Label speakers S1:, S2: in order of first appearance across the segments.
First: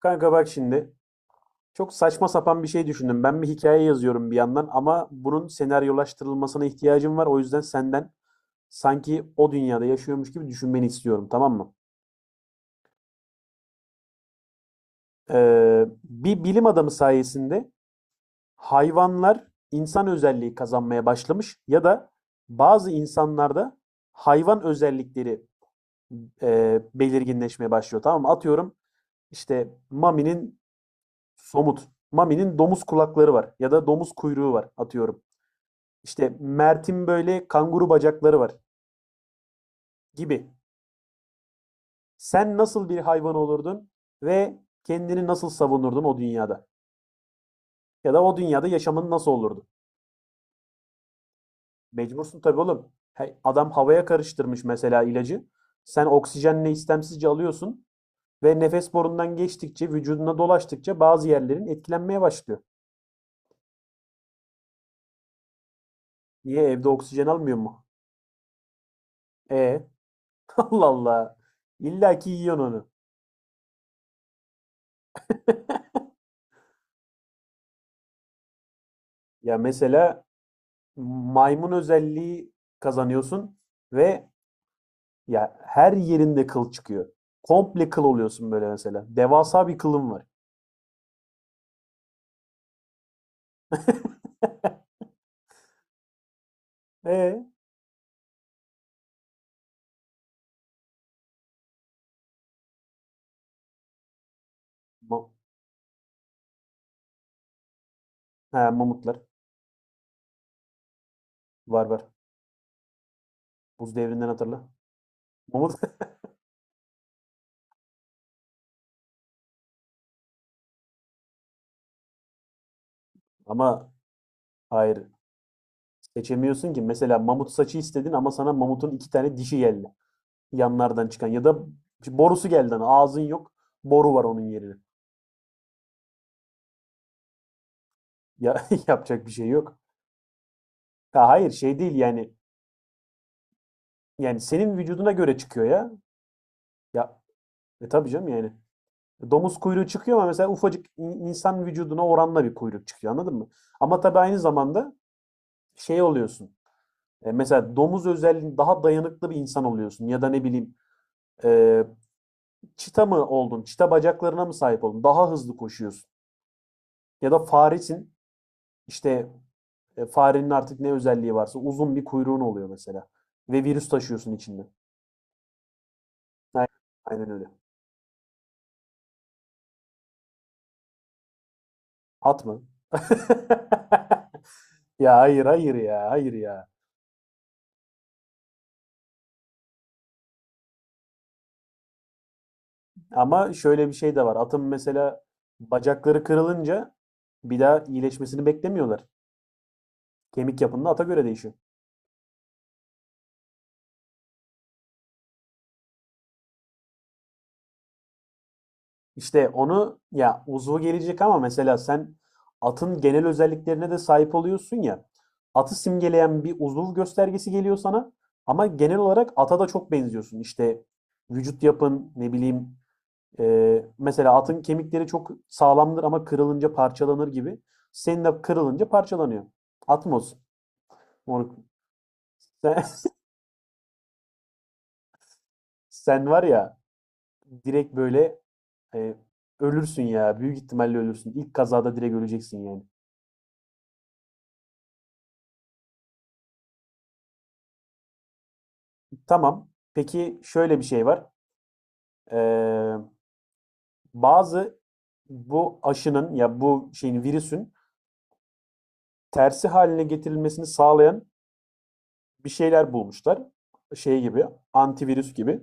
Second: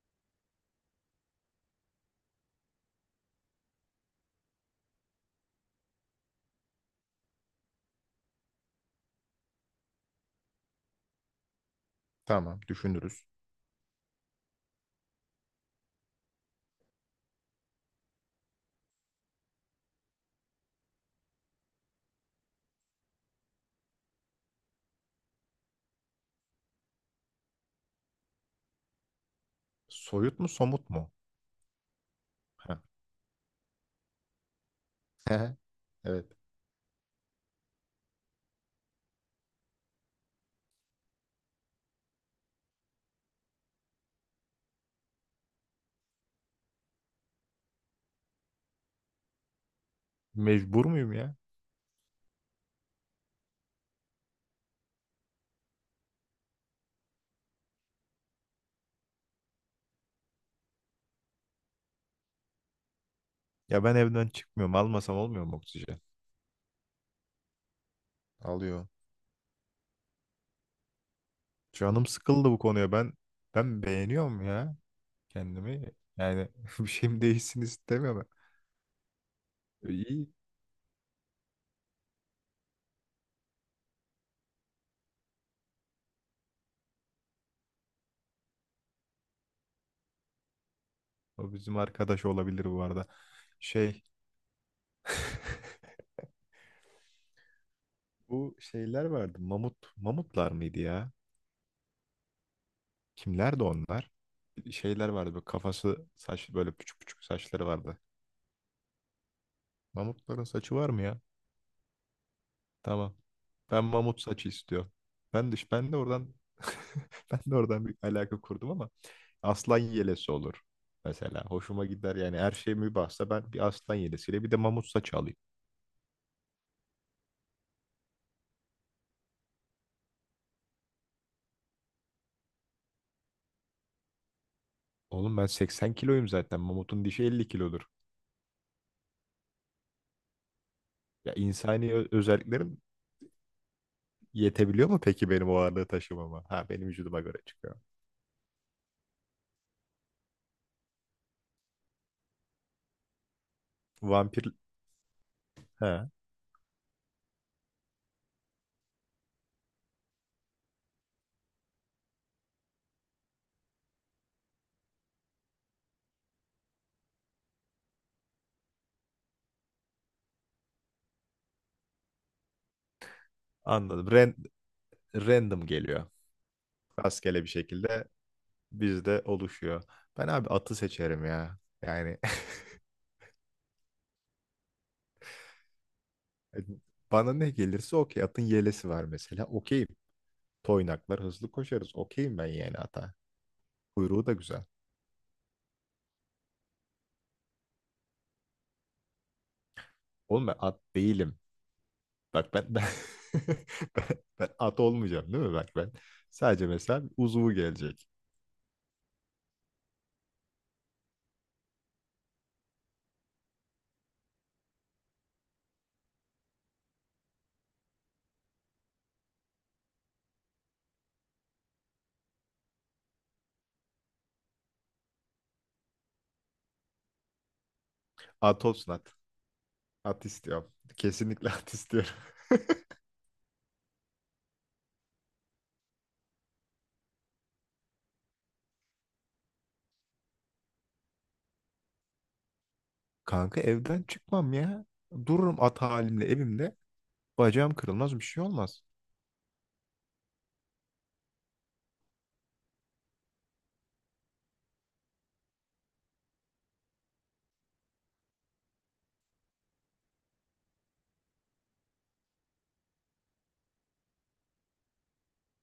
S1: Kanka bak şimdi. Çok saçma sapan bir şey düşündüm. Ben bir hikaye yazıyorum bir yandan ama bunun senaryolaştırılmasına ihtiyacım var. O yüzden senden sanki o dünyada yaşıyormuş gibi düşünmeni istiyorum, tamam mı?
S2: Tamam, düşünürüz.
S1: Bir bilim adamı sayesinde hayvanlar insan özelliği kazanmaya başlamış ya da bazı insanlarda hayvan özellikleri belirginleşmeye başlıyor, tamam mı? Atıyorum işte
S2: Soyut mu,
S1: Mami'nin
S2: somut mu?
S1: somut, Mami'nin
S2: Ha.
S1: domuz kulakları var ya da domuz kuyruğu var atıyorum.
S2: Evet.
S1: İşte Mert'in böyle kanguru bacakları var gibi. Sen nasıl bir hayvan olurdun ve kendini nasıl savunurdun o dünyada? Ya da o dünyada yaşamın nasıl olurdu?
S2: Mecbur muyum ya?
S1: Mecbursun tabii oğlum. Hey, adam havaya karıştırmış mesela ilacı. Sen oksijenle istemsizce alıyorsun ve nefes borundan geçtikçe, vücuduna dolaştıkça bazı yerlerin etkilenmeye başlıyor.
S2: Ya ben evden çıkmıyorum. Almasam olmuyor mu oksijen?
S1: Niye evde oksijen almıyor mu?
S2: Alıyor.
S1: E Allah Allah.
S2: Canım
S1: İlla ki
S2: sıkıldı bu
S1: yiyorsun onu.
S2: konuya. Ben beğeniyorum ya kendimi. Yani bir şeyim değişsin istemiyorum.
S1: Ya mesela
S2: İyi.
S1: maymun özelliği kazanıyorsun ve ya her yerinde kıl çıkıyor. Komple kıl oluyorsun böyle mesela. Devasa bir kılın var.
S2: O bizim arkadaş olabilir bu arada. Şey.
S1: E
S2: Bu şeyler vardı. Mamut. Mamutlar mıydı ya? Kimlerdi onlar? Şeyler
S1: Ma-
S2: vardı. Böyle kafası saç böyle küçük küçük saçları vardı.
S1: he, Mamutlar
S2: Mamutların saçı var mı ya?
S1: var var.
S2: Tamam. Ben
S1: Buz
S2: mamut
S1: devrinden
S2: saçı
S1: hatırla.
S2: istiyorum. Ben de,
S1: Mamut
S2: ben de oradan ben de oradan bir alaka kurdum ama aslan yelesi olur. Mesela hoşuma gider yani her şey mübahsa ben bir
S1: ama
S2: aslan yelesiyle bir de mamut
S1: hayır
S2: saçı alayım.
S1: seçemiyorsun ki. Mesela mamut saçı istedin ama sana mamutun iki tane dişi geldi. Yanlardan çıkan ya da borusu geldi. Hani ağzın yok. Boru var onun yerine.
S2: Oğlum ben 80 kiloyum zaten. Mamutun dişi 50 kilodur.
S1: Ya yapacak bir şey yok. Ha,
S2: Ya
S1: hayır şey
S2: insani
S1: değil yani.
S2: özelliklerim
S1: Yani senin
S2: yetebiliyor mu
S1: vücuduna
S2: peki
S1: göre
S2: benim o
S1: çıkıyor
S2: ağırlığı
S1: ya.
S2: taşımama? Ha benim
S1: Ya,
S2: vücuduma göre çıkıyor.
S1: E tabii canım yani. Domuz kuyruğu çıkıyor ama mesela ufacık insan vücuduna oranla bir kuyruk çıkıyor anladın mı? Ama tabii aynı
S2: Vampir
S1: zamanda
S2: he
S1: şey oluyorsun. Mesela domuz özelliğin daha dayanıklı bir insan oluyorsun ya da ne bileyim, e, çita mı oldun? Çita bacaklarına mı sahip oldun? Daha hızlı koşuyorsun. Ya da faresin işte, farenin artık ne özelliği varsa uzun bir kuyruğun oluyor mesela. Ve virüs
S2: anladım.
S1: taşıyorsun içinde.
S2: Random geliyor.
S1: Aynen, aynen
S2: Rastgele
S1: öyle.
S2: bir şekilde bizde oluşuyor. Ben abi atı seçerim ya. Yani
S1: At mı? Ya hayır hayır ya hayır ya.
S2: bana ne gelirse okey. Atın yelesi var mesela. Okeyim. Toynaklar hızlı koşarız. Okeyim ben yani ata.
S1: Ama şöyle bir şey de
S2: Kuyruğu da
S1: var. Atın
S2: güzel.
S1: mesela bacakları kırılınca bir daha iyileşmesini beklemiyorlar.
S2: Oğlum ben
S1: Kemik
S2: at
S1: yapında ata göre
S2: değilim.
S1: değişiyor.
S2: Bak ben ben, ben at olmayacağım değil mi? Bak ben sadece mesela uzuvu gelecek.
S1: İşte onu ya uzvu gelecek ama mesela sen atın genel özelliklerine de sahip oluyorsun ya. Atı simgeleyen bir uzuv göstergesi geliyor sana ama genel olarak ata da çok benziyorsun. İşte vücut yapın ne bileyim, mesela atın kemikleri çok sağlamdır ama kırılınca parçalanır gibi. Senin de
S2: At
S1: kırılınca
S2: olsun at.
S1: parçalanıyor.
S2: At
S1: Atmos.
S2: istiyorum. Kesinlikle
S1: Moruk.
S2: at istiyorum.
S1: Sen, Sen var ya direkt böyle, e, ölürsün ya. Büyük ihtimalle ölürsün. İlk kazada direkt öleceksin yani.
S2: Kanka evden çıkmam ya. Dururum at halimle evimde. Bacağım kırılmaz bir şey olmaz.
S1: Tamam. Peki şöyle bir şey var. Ee, Bazı bu aşının ya bu şeyin virüsün tersi haline getirilmesini sağlayan bir şeyler bulmuşlar. Şey gibi, antivirüs gibi.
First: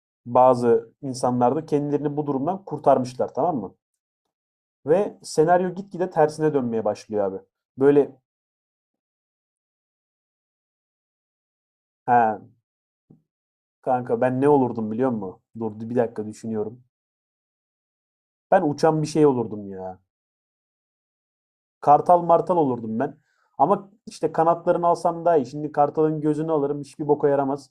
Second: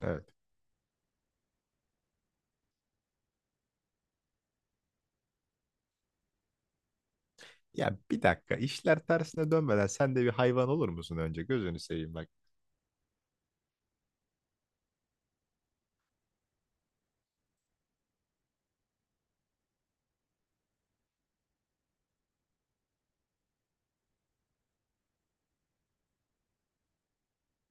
S2: Evet.
S1: Bazı insanlar da kendilerini bu durumdan kurtarmışlar, tamam mı? Ve senaryo gitgide tersine dönmeye başlıyor abi.
S2: Ya
S1: Böyle
S2: bir dakika işler tersine dönmeden sen de bir hayvan olur musun önce gözünü seveyim bak.
S1: ha, Kanka ben ne olurdum biliyor musun? Dur bir dakika düşünüyorum. Ben uçan bir şey olurdum ya. Kartal martal olurdum ben. Ama işte kanatlarını alsam daha iyi. Şimdi kartalın gözünü alırım hiçbir boka yaramaz.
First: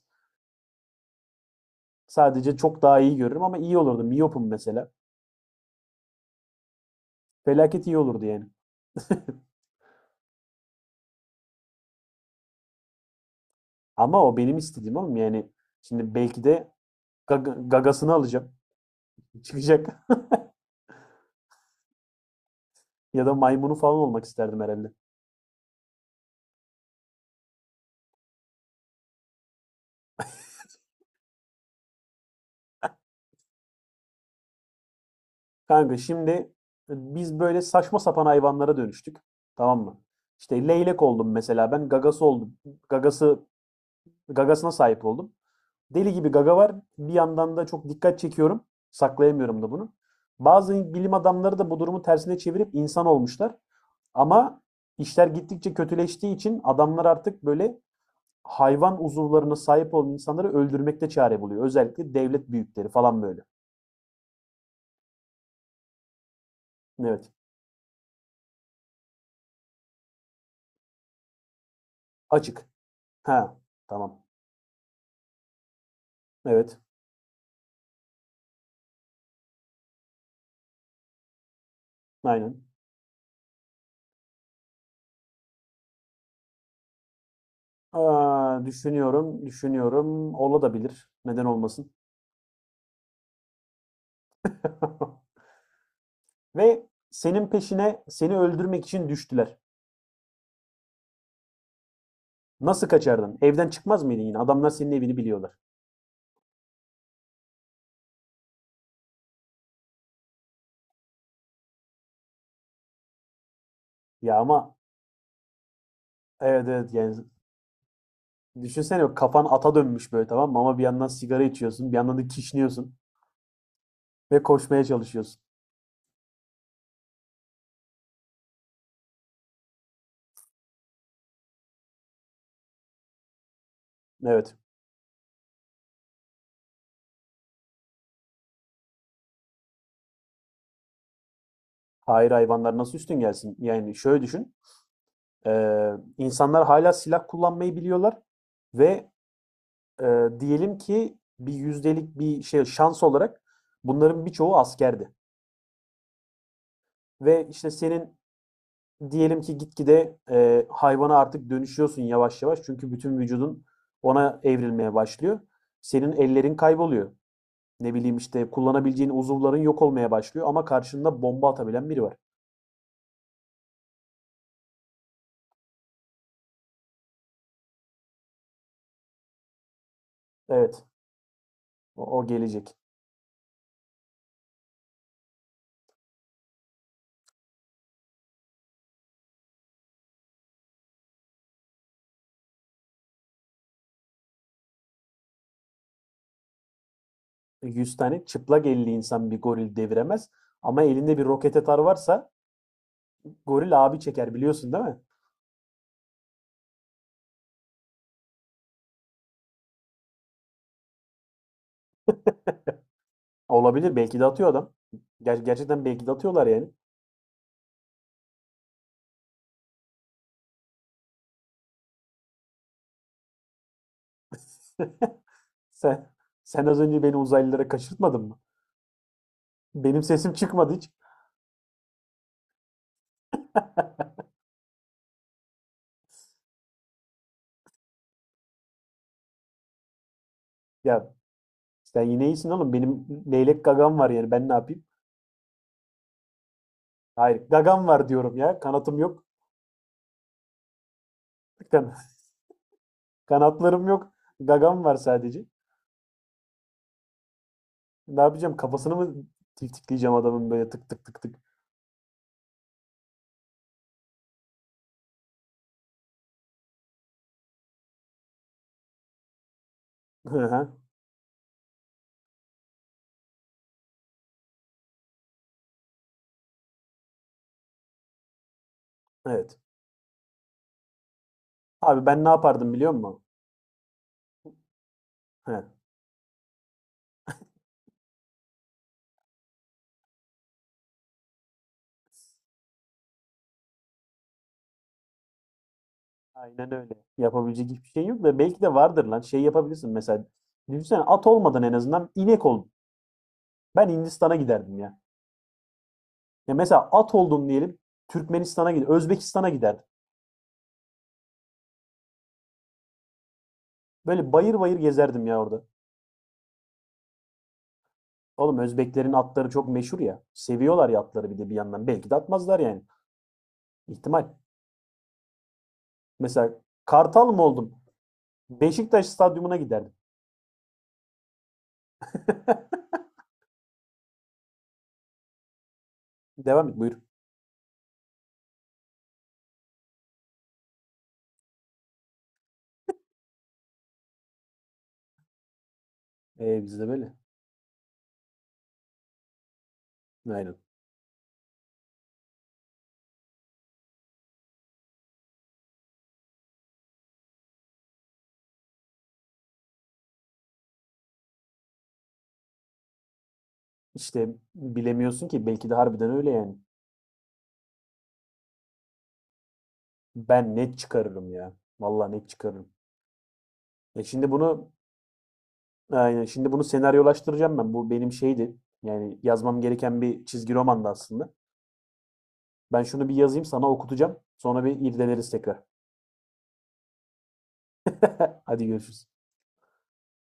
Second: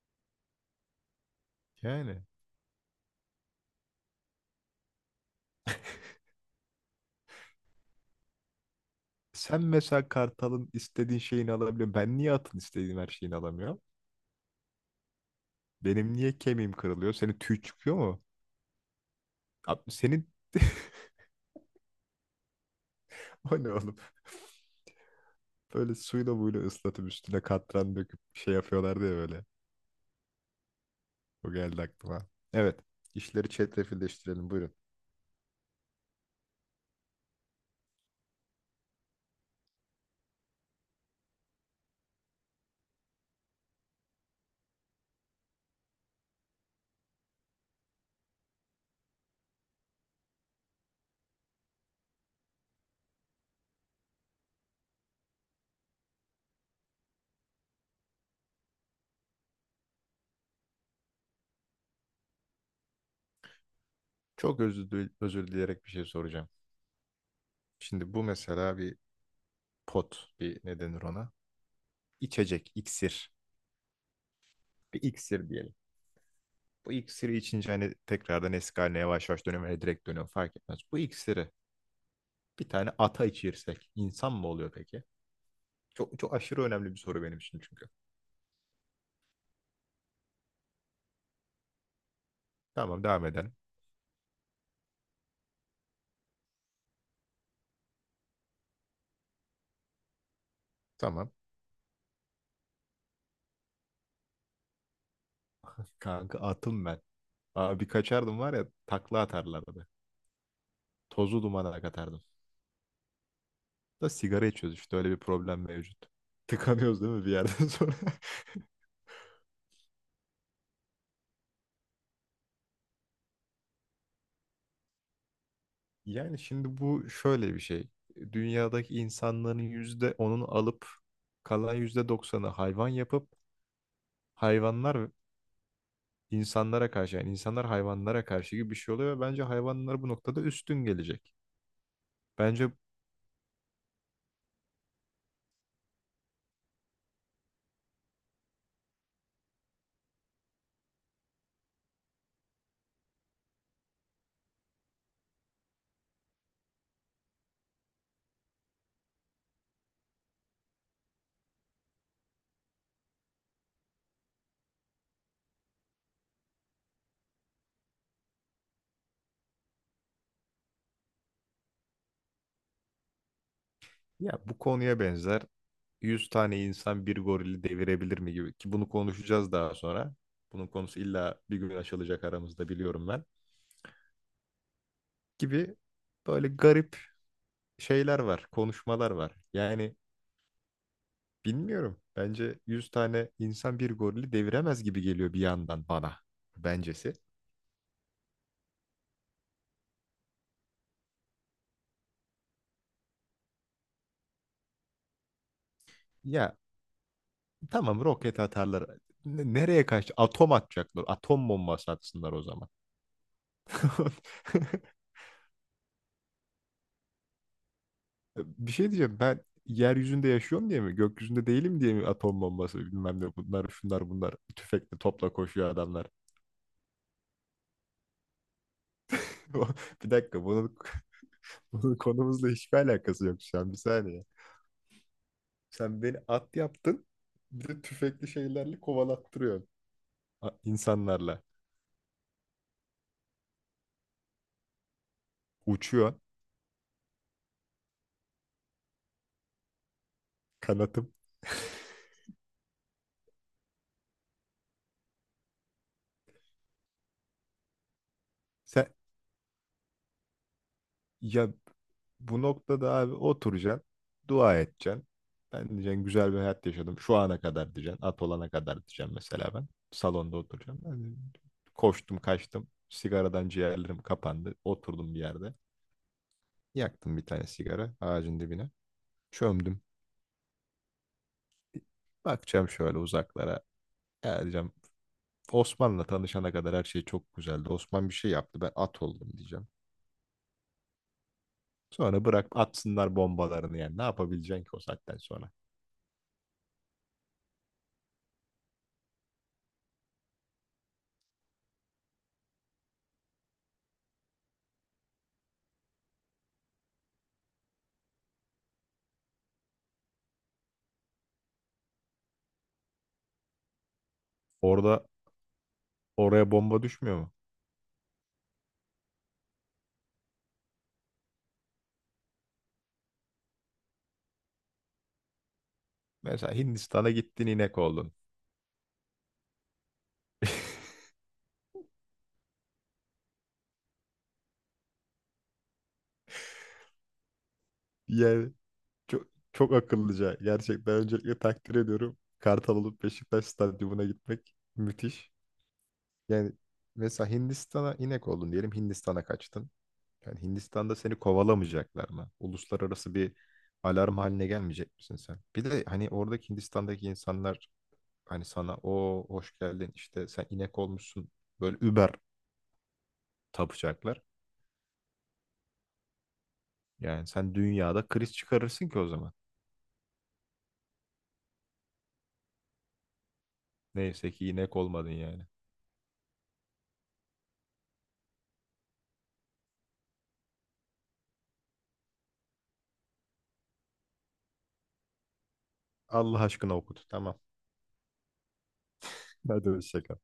S2: Yani
S1: Sadece çok daha iyi görürüm ama iyi olurdum. Miyopum mesela. Felaket iyi olurdu yani.
S2: sen mesela kartalın istediğin şeyini alabiliyor. Ben niye atın istediğim her şeyini alamıyorum?
S1: Ama o benim istediğim oğlum yani.
S2: Benim
S1: Şimdi
S2: niye
S1: belki de
S2: kemiğim kırılıyor? Senin tüy çıkıyor
S1: gagasını
S2: mu?
S1: alacağım.
S2: Abi
S1: Çıkacak.
S2: senin
S1: Ya da
S2: o ne
S1: maymunu
S2: oğlum?
S1: falan olmak isterdim herhalde.
S2: Böyle suyla buyla ıslatıp üstüne katran döküp şey yapıyorlardı ya böyle. O geldi aklıma. Evet, İşleri çetrefilleştirelim buyurun.
S1: Kanka şimdi, biz böyle saçma sapan hayvanlara dönüştük. Tamam mı? İşte leylek oldum mesela ben. Gagası oldum. Gagası Gagasına sahip oldum. Deli gibi gaga var. Bir yandan da çok dikkat çekiyorum. Saklayamıyorum da bunu. Bazı bilim adamları da bu durumu tersine çevirip insan olmuşlar. Ama işler gittikçe kötüleştiği için adamlar artık böyle hayvan uzuvlarına sahip olan insanları öldürmekte çare buluyor. Özellikle devlet büyükleri falan böyle.
S2: Çok özür, özür dileyerek bir şey soracağım.
S1: Evet.
S2: Şimdi bu mesela bir pot bir ne denir ona?
S1: Açık.
S2: İçecek, iksir.
S1: Ha, tamam.
S2: Bir iksir diyelim.
S1: Evet.
S2: Bu iksiri içince hani tekrardan eski haline yavaş yavaş dönüyor veya direkt dönüyor fark etmez. Bu iksiri
S1: Aynen.
S2: bir tane ata içirsek insan mı oluyor peki? Çok, çok aşırı önemli bir soru benim için çünkü.
S1: Aa, düşünüyorum, düşünüyorum. Olabilir. Neden olmasın?
S2: Tamam devam edelim.
S1: Ve senin peşine seni öldürmek için düştüler.
S2: Tamam.
S1: Nasıl kaçardın? Evden çıkmaz mıydın yine? Adamlar senin evini biliyorlar.
S2: Kanka atım ben. Abi kaçardım var ya takla atarlardı. Tozu dumana katardım. Da
S1: Ya
S2: sigara
S1: ama
S2: içiyoruz işte öyle bir problem mevcut.
S1: evet, evet
S2: Tıkanıyoruz değil
S1: yani
S2: mi bir yerden sonra?
S1: düşünsene kafan ata dönmüş böyle, tamam mı? Ama bir yandan sigara içiyorsun, bir yandan da kişniyorsun ve koşmaya çalışıyorsun.
S2: Yani şimdi bu şöyle bir şey. Dünyadaki insanların yüzde onunu alıp kalan yüzde doksanı hayvan yapıp
S1: Evet.
S2: hayvanlar insanlara karşı yani insanlar hayvanlara karşı gibi bir şey oluyor ve bence hayvanlar bu noktada üstün gelecek.
S1: Hayır,
S2: Bence
S1: hayvanlar nasıl üstün gelsin? Yani şöyle düşün. İnsanlar hâlâ silah kullanmayı biliyorlar ve diyelim ki bir yüzdelik bir şey şans olarak bunların birçoğu askerdi ve, işte, senin diyelim ki gitgide, hayvana artık dönüşüyorsun yavaş yavaş çünkü bütün vücudun ona evrilmeye başlıyor. Senin ellerin kayboluyor. Ne bileyim, işte, kullanabileceğin uzuvların yok olmaya başlıyor ama karşında bomba atabilen biri var.
S2: ya bu konuya benzer 100 tane insan bir gorili devirebilir mi gibi ki bunu konuşacağız daha sonra. Bunun
S1: Evet,
S2: konusu illa bir gün açılacak
S1: o
S2: aramızda
S1: gelecek.
S2: biliyorum ben. Gibi böyle garip şeyler var, konuşmalar var. Yani bilmiyorum. Bence 100 tane insan bir gorili deviremez gibi geliyor bir yandan bana. Bencesi.
S1: Yüz tane çıplak elli insan bir goril deviremez ama elinde bir roket atar varsa. Goril abi çeker biliyorsun değil mi?
S2: Ya tamam roket atarlar. Nereye kaç? Atom atacaklar. Atom bombası atsınlar o zaman.
S1: Olabilir, belki de atıyor adam. Gerçekten belki de atıyorlar yani.
S2: Bir şey diyeceğim. Ben yeryüzünde yaşıyorum diye mi? Gökyüzünde değilim diye mi atom bombası bilmem ne bunlar şunlar bunlar tüfekle topla koşuyor adamlar.
S1: Sen Sen az önce beni uzaylılara kaçırtmadın mı? Benim
S2: Bir
S1: sesim
S2: dakika
S1: çıkmadı
S2: bunun,
S1: hiç.
S2: bunun konumuzla hiçbir alakası yok şu an. Bir saniye. Sen beni at yaptın. Bir de tüfekli şeylerle kovalattırıyorsun.
S1: Ya
S2: İnsanlarla
S1: sen yine iyisin oğlum. Benim leylek gagam var yani ben ne yapayım?
S2: uçuyor
S1: Hayır, gagam var diyorum ya. Kanatım yok.
S2: kanatım.
S1: Kan- kanatlarım yok. Gagam var sadece. Ne yapacağım?
S2: Sen
S1: Kafasını mı tiftikleyeceğim adamın böyle tık tık tık tık?
S2: ya bu noktada abi oturacaksın, dua edeceksin. Ben diyeceksin güzel bir hayat yaşadım. Şu ana kadar diyeceksin. At olana kadar diyeceğim mesela ben. Salonda
S1: Hı hı.
S2: oturacağım. Ben de koştum kaçtım. Sigaradan ciğerlerim kapandı. Oturdum bir yerde. Yaktım bir tane sigara ağacın dibine.
S1: Evet.
S2: Çömdüm.
S1: Abi ben ne
S2: Bakacağım
S1: yapardım biliyor
S2: şöyle
S1: musun?
S2: uzaklara. Ya diyeceğim
S1: He.
S2: Osman'la tanışana kadar her şey çok güzeldi. Osman bir şey yaptı. Ben at oldum diyeceğim. Sonra bırak atsınlar bombalarını yani. Ne yapabileceksin ki o saatten sonra?
S1: Aynen öyle. Yapabilecek hiçbir şey yok da belki de vardır lan. Şey yapabilirsin mesela. Düşünsene, at olmadan en azından inek ol. Ben Hindistan'a giderdim ya. Ya mesela at oldum diyelim. Türkmenistan'a giderdim. Özbekistan'a giderdim. Böyle bayır bayır
S2: Orada
S1: gezerdim ya orada.
S2: oraya bomba düşmüyor mu?
S1: Oğlum Özbeklerin atları çok meşhur ya. Seviyorlar ya atları bir de bir yandan. Belki de atmazlar yani. İhtimal. Mesela
S2: Mesela Hindistan'a
S1: Kartal mı
S2: gittin
S1: oldum?
S2: inek oldun.
S1: Beşiktaş stadyumuna giderdim. Devam et buyur.
S2: Yani çok, çok akıllıca. Gerçekten öncelikle takdir ediyorum. Kartal olup Beşiktaş stadyumuna gitmek müthiş. Yani
S1: Bizde böyle.
S2: mesela Hindistan'a inek oldun diyelim. Hindistan'a kaçtın. Yani
S1: Aynen.
S2: Hindistan'da seni kovalamayacaklar mı? Uluslararası bir alarm haline gelmeyecek misin sen? Bir de hani oradaki Hindistan'daki insanlar hani sana o hoş geldin işte sen inek olmuşsun böyle über tapacaklar.
S1: İşte bilemiyorsun ki belki de harbiden öyle yani.
S2: Yani sen dünyada kriz çıkarırsın ki o zaman.
S1: Ben net çıkarırım ya. Vallahi net çıkarırım. Şimdi
S2: Neyse ki
S1: bunu
S2: inek olmadın yani.
S1: aynen şimdi bunu senaryolaştıracağım ben. Bu benim şeydi. Yani yazmam gereken bir çizgi romandı aslında. Ben şunu bir yazayım sana okutacağım. Sonra bir irdeleriz tekrar.
S2: Allah aşkına okut. Tamam.
S1: Hadi görüşürüz.
S2: Hadi hoşça kal.